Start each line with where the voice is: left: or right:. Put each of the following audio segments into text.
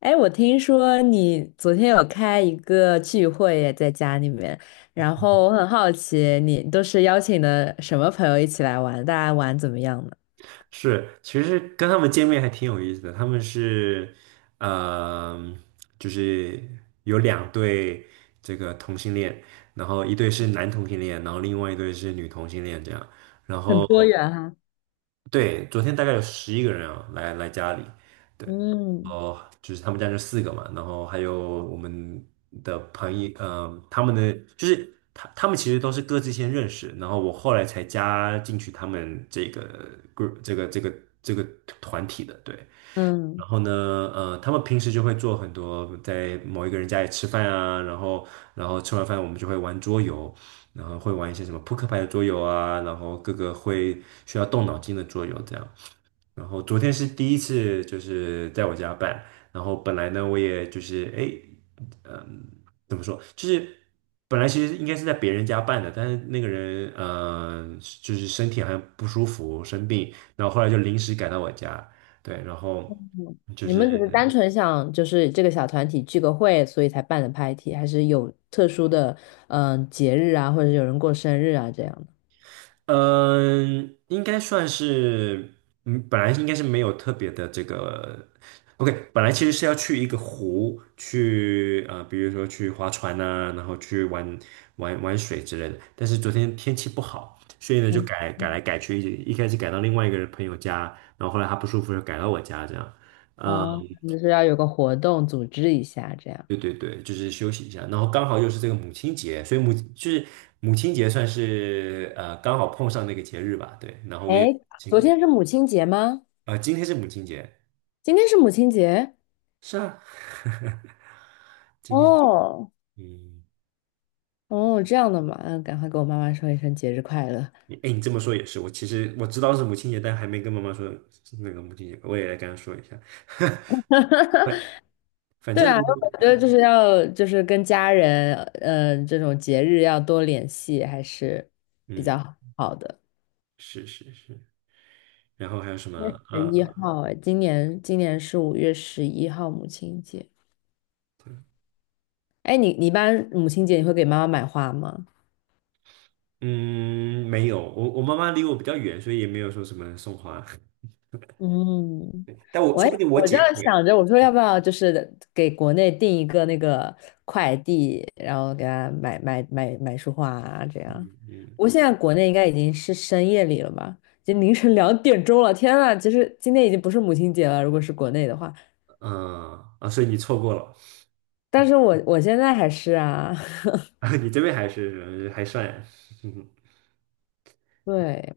left: 哎，我听说你昨天有开一个聚会耶在家里面，然后我很好奇，你都是邀请的什么朋友一起来玩？大家玩怎么样呢？
right: 是，其实跟他们见面还挺有意思的。他们是，嗯、就是有两对这个同性恋，然后一对是男同性恋，然后另外一对是女同性恋这样。然
left: 很
right: 后
left: 多元哈。
right: 对，昨天大概有11个人啊，来家里，对，然
left: 嗯
right: 后就是他们家就四个嘛，然后还有我们的朋友，他们的就是他们其实都是各自先认识，然后我后来才加进去他们这个 group 这个团体的，对，
left: 嗯，
right: 然后呢，他们平时就会做很多，在某一个人家里吃饭啊，然后吃完饭我们就会玩桌游，然后会玩一些什么扑克牌的桌游啊，然后各个会需要动脑筋的桌游这样。然后昨天是第一次，就是在我家办。然后本来呢，我也就是哎，嗯，怎么说？就是本来其实应该是在别人家办的，但是那个人就是身体好像不舒服，生病，然后后来就临时改到我家。对，然后就
left: 你们只
right: 是。
left: 是单纯想就是这个小团体聚个会，所以才办的 party，还是有特殊的节日啊，或者有人过生日啊这样的？
right: 嗯，应该算是，本来应该是没有特别的这个，OK，本来其实是要去一个湖去，比如说去划船呐、然后去玩水之类的。但是昨天天气不好，所以呢就
left: 嗯
right: 改来改去，一开始改到另外一个朋友家，然后后来他不舒服就改到我家这样。嗯，
left: 啊，就是要有个活动组织一下这样。
right: 对对对，就是休息一下，然后刚好又是这个母亲节，所以母亲节算是刚好碰上那个节日吧，对，然后我也。
left: 哎，昨
right: 请。
left: 天是母亲节吗？
right: 啊，今天是母亲节，
left: 今天是母亲节？
right: 是啊，今天，
left: 哦
right: 嗯，
left: 哦，这样的嘛，嗯，赶快给我妈妈说一声节日快乐。
right: 你你这么说也是，我其实知道是母亲节，但还没跟妈妈说是那个母亲节，我也来跟她说一下。反反
left: 对
right: 正呢，
left: 啊，我觉得就是要就是跟家人，这种节日要多联系，还是比
right: 嗯，
left: 较好的。
right: 是是是，然后还有什么？
left: 十一
right: 呃，
left: 号，哎，今年是5月11号母亲节。哎，你一般母亲节你会给妈妈买花吗？
right: 嗯，没有，我妈妈离我比较远，所以也没有说什么送花，
left: 嗯，
right: 但我
left: 我
right: 说不
left: 也
right: 定我
left: 我这
right: 姐
left: 样想
right: 会，
left: 着，我说要不要就是给国内订一个那个快递，然后给他买束花啊，这样。
right: 嗯嗯
left: 不过现在国内应该已经是深夜里了吧，已经凌晨2点钟了。天呐，其实今天已经不是母亲节了，如果是国内的话，
right: 嗯啊，所以你错过了，
left: 但是我现在还是啊，
right: 你这边还是还算，
left: 对，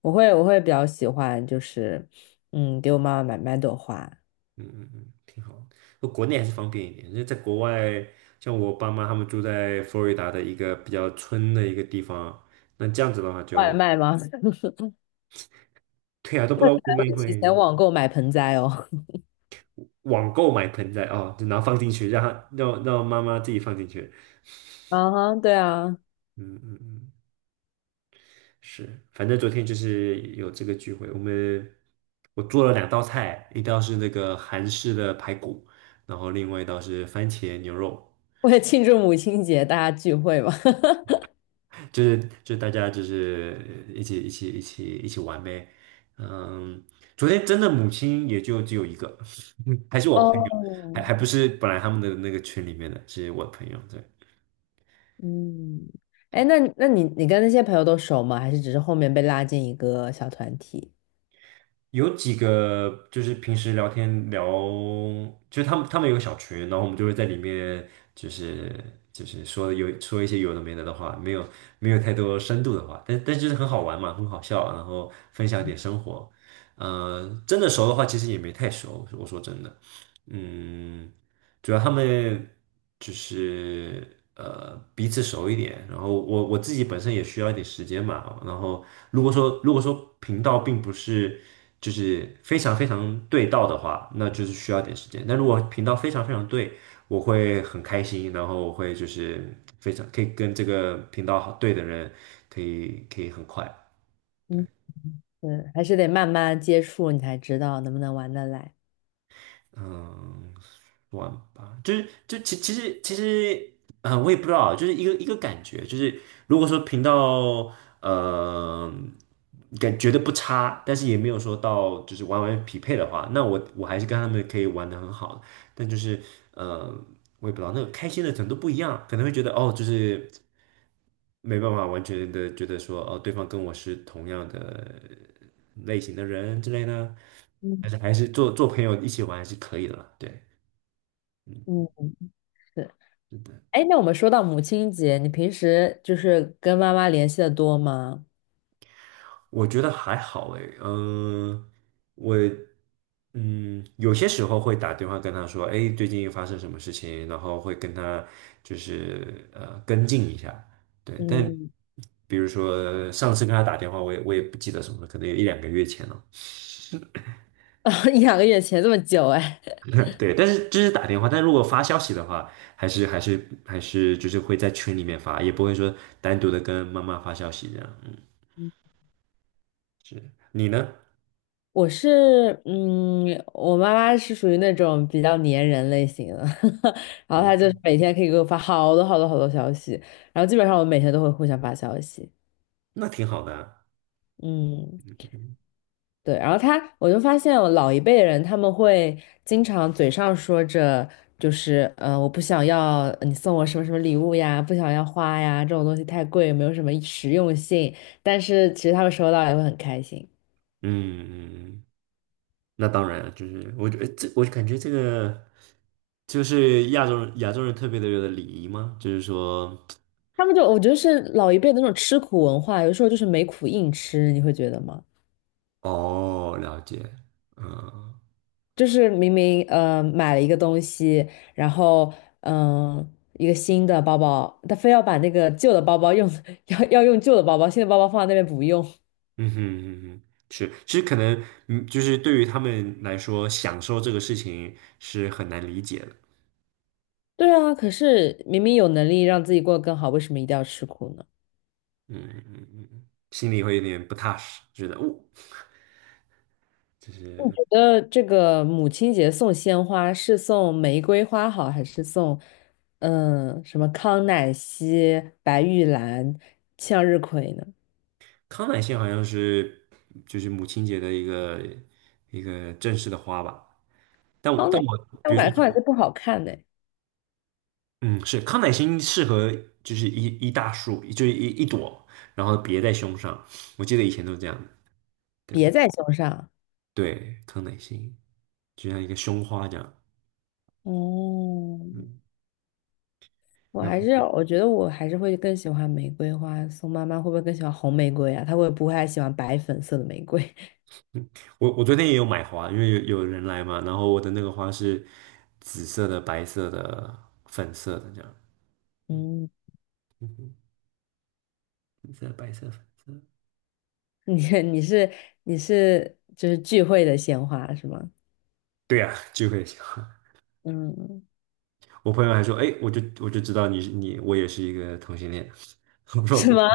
left: 我会比较喜欢就是，嗯，给我妈妈买朵花。
right: 嗯嗯嗯，挺好。那国内还是方便一点，因为在国外，像我爸妈他们住在佛罗里达的一个比较村的一个地方，那这样子的话
left: 外
right: 就，
left: 卖吗？
right: 对啊，都不知道外
left: 会
right: 卖
left: 提
right: 会
left: 前网购买盆栽哦。
right: 网购买盆栽哦，就然后放进去，让他让让妈妈自己放进去。
left: 啊哈，对啊。
right: 嗯嗯嗯，是，反正昨天就是有这个聚会，我做了两道菜，一道是那个韩式的排骨，然后另外一道是番茄牛肉。
left: 为了庆祝母亲节，大家聚会嘛。
right: 就是就是大家就是一起玩呗。嗯，昨天真的母亲也就只有一个，还是我朋友，还
left: 哦，
right: 还不是本来他们的那个群里面的，是我朋友。对。
left: 嗯，哎，那你跟那些朋友都熟吗？还是只是后面被拉进一个小团体？
right: 有几个就是平时聊天聊，就是他们有个小群，然后我们就会在里面就是就是说有说一些有的没的的话，没有太多深度的话，但就是很好玩嘛，很好笑，然后分享一点生活。真的熟的话，其实也没太熟，我说真的，嗯。主要他们就是彼此熟一点，然后我自己本身也需要一点时间嘛，然后如果说频道并不是就是非常非常对到的话，那就是需要点时间。但如果频道非常非常对，我会很开心，然后我会就是非常可以跟这个频道好对的人可以很快。对。
left: 嗯嗯，还是得慢慢接触，你才知道能不能玩得来。
right: 嗯，玩吧，就是就其其实其实，我也不知道啊，就是一个一个感觉，就是如果说频道呃感觉得不差，但是也没有说到就是匹配的话，那我还是跟他们可以玩的很好，但就是呃，我也不知道那个开心的程度不一样，可能会觉得哦，就是没办法完全的觉得说哦，对方跟我是同样的类型的人之类的，
left: 嗯
right: 但是还是做做朋友一起玩还是可以的啦，对。
left: 嗯，是，哎，那我们说到母亲节，你平时就是跟妈妈联系的多吗？
right: 我觉得还好诶，我有些时候会打电话跟他说，哎，最近发生什么事情，然后会跟他就是跟进一下，对，但
left: 嗯，
right: 比如说上次跟他打电话，我也不记得什么了，可能有一两个月前了，
left: 一两个月前这么久，哎。
right: 对，但是这是打电话，但如果发消息的话，还是就是会在群里面发，也不会说单独的跟妈妈发消息这样，嗯，是你呢？
left: 我是，我妈妈是属于那种比较粘人类型的，然后
right: 哦，
left: 她就是每天可以给我发好多好多好多消息，然后基本上我每天都会互相发消息，
right: 那挺好的啊
left: 嗯，对，然后她，我就发现我老一辈人他们会经常嘴上说着就是，我不想要你送我什么什么礼物呀，不想要花呀，这种东西太贵，没有什么实用性，但是其实他们收到也会很开心。
right: 嗯嗯嗯。那当然了，就是我觉得这，我感觉这个就是亚洲人特别的有的礼仪吗？就是说，
left: 他们就我觉得是老一辈的那种吃苦文化，有时候就是没苦硬吃，你会觉得吗？
right: 哦，了解，嗯
left: 就是明明买了一个东西，然后嗯、呃一个新的包包，他非要把那个旧的包包用 要用旧的包包，新的包包放在那边不用。
right: 嗯哼嗯哼，是，其实可能就是对于他们来说，享受这个事情是很难理解的，
left: 对啊，可是明明有能力让自己过得更好，为什么一定要吃苦呢？
right: 嗯嗯嗯，心里会有点不踏实，觉得哦，
left: 你觉得这个母亲节送鲜花是送玫瑰花好，还是送什么康乃馨、白玉兰、向日葵呢？
right: 康乃馨好像是就是母亲节的一个正式的花吧，但我
left: 康
right: 但
left: 乃，
right: 我
left: 但
right: 比
left: 我
right: 如
left: 感觉康乃
right: 说。
left: 馨不好看呢，
right: 嗯，是康乃馨适合就是一大束，就是一朵，然后别在胸上。我记得以前都这样的，对不
left: 别
right: 对？
left: 在胸上。
right: 对，康乃馨就像一个胸花这样。
left: 哦，
right: 嗯，然后
left: 我觉得我还是会更喜欢玫瑰花。宋妈妈会不会更喜欢红玫瑰啊？她会不会还喜欢白粉色的玫瑰？
right: 我昨天也有买花，因为有人来嘛，然后我的那个花是紫色的、白色的、粉色的这样。嗯
left: 嗯，
right: 嗯哼，紫色、白色、粉色。
left: 你你是你是就是聚会的鲜花是吗？
right: 对呀、聚会喜欢。
left: 嗯，
right: 我朋友还说，哎，我就知道你是你，我也是一个同性恋。我
left: 是
right: 说
left: 吗？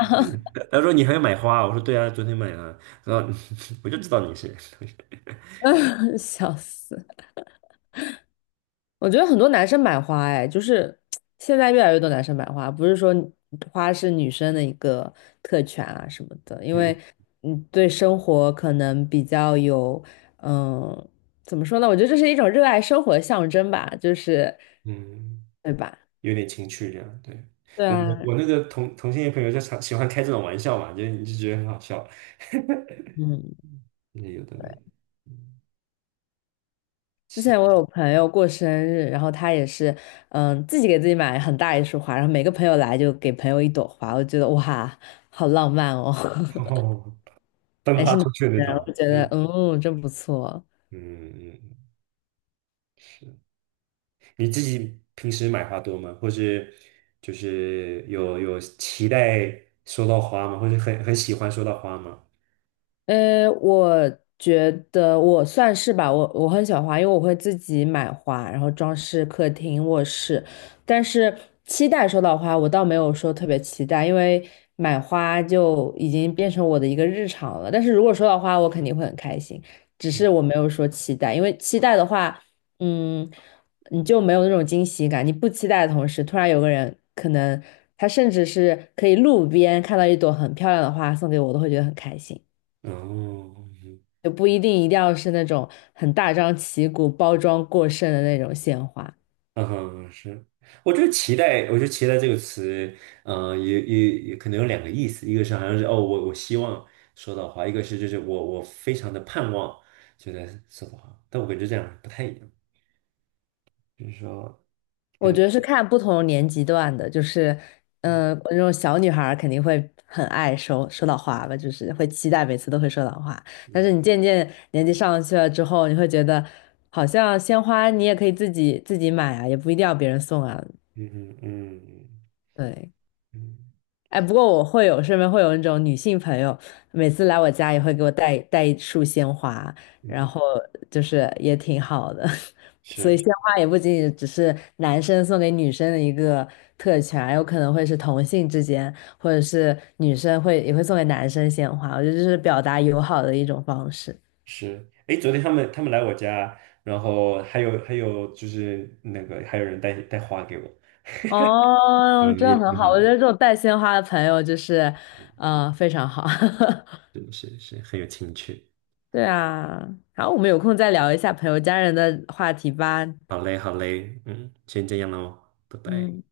right: 他说你还要买花啊我说对啊，昨天买了。然后 我就知道你是，
left: 笑死。我觉得很多男生买花，哎，就是现在越来越多男生买花，不是说花是女生的一个特权啊什么的，因为
right: 嗯
left: 对生活可能比较有，嗯，怎么说呢？我觉得这是一种热爱生活的象征吧，就是，
right: 嗯，
left: 对吧？
right: 有点情趣这样。对，
left: 对
right: 我我
left: 啊，
right: 我那个同性恋朋友就常喜欢开这种玩笑嘛，就你就觉得很好笑，
left: 嗯，
right: 那有的没
left: 对。
right: 的，嗯，
left: 之
right: 行，
left: 前我有朋友过生日，然后他也是，嗯，自己给自己买很大一束花，然后每个朋友来就给朋友一朵花，我觉得哇，好浪漫哦。
right: 哦，分
left: 还
right: 发
left: 是男
right: 出去那
left: 的，
right: 种，
left: 我觉得，
right: 嗯
left: 嗯，真不错。
right: 嗯嗯，是。你自己平时买花多吗？或是就是有期待收到花吗？或者很喜欢收到花吗？
left: 我觉得我算是吧，我很喜欢花，因为我会自己买花，然后装饰客厅、卧室。但是期待收到花，我倒没有说特别期待，因为买花就已经变成我的一个日常了。但是如果收到花，我肯定会很开心，只是我没有说期待，因为期待的话，嗯，你就没有那种惊喜感。你不期待的同时，突然有个人可能他甚至是可以路边看到一朵很漂亮的花送给我，我都会觉得很开心。
right: 哦，嗯
left: 也不一定一定要是那种很大张旗鼓、包装过剩的那种鲜花。
right: 嗯哼，是，我觉得期待，我觉得期待这个词，也可能有两个意思，一个是好像是哦，我希望说到话，一个是就是我非常的盼望觉在说到话，但我感觉这样不太一样，就是说，可
left: 我
right: 能，
left: 觉得是看不同年级段的，就是，
right: 嗯
left: 那种小女孩儿肯定会很爱收到花吧，就是会期待每次都会收到花。但是
right: 嗯
left: 你渐渐年纪上去了之后，你会觉得好像鲜花你也可以自己买啊，也不一定要别人送啊。
right: 嗯嗯
left: 对，
right: 嗯
left: 哎，不过我会有身边会有那种女性朋友，每次来我家也会给我带一束鲜花，然
right: 嗯，
left: 后就是也挺好的。所以
right: 是
left: 鲜花也不仅仅只是男生送给女生的一个特权，有可能会是同性之间，或者是女生会也会送给男生鲜花。我觉得这是表达友好的一种方式。
right: 是，哎，昨天他们来我家，然后还有就是那个还有人带带花给我，
left: 哦，
right: 嗯，
left: 真
right: 也
left: 的
right: 挺
left: 很好，
right: 好
left: 我
right: 的，
left: 觉得这种带鲜花的朋友就是，非常好。
right: 是是是很有情趣。
left: 对啊，好，我们有空再聊一下朋友家人的话题吧。
right: 好嘞，好嘞，嗯，先这样喽，拜拜。
left: 嗯。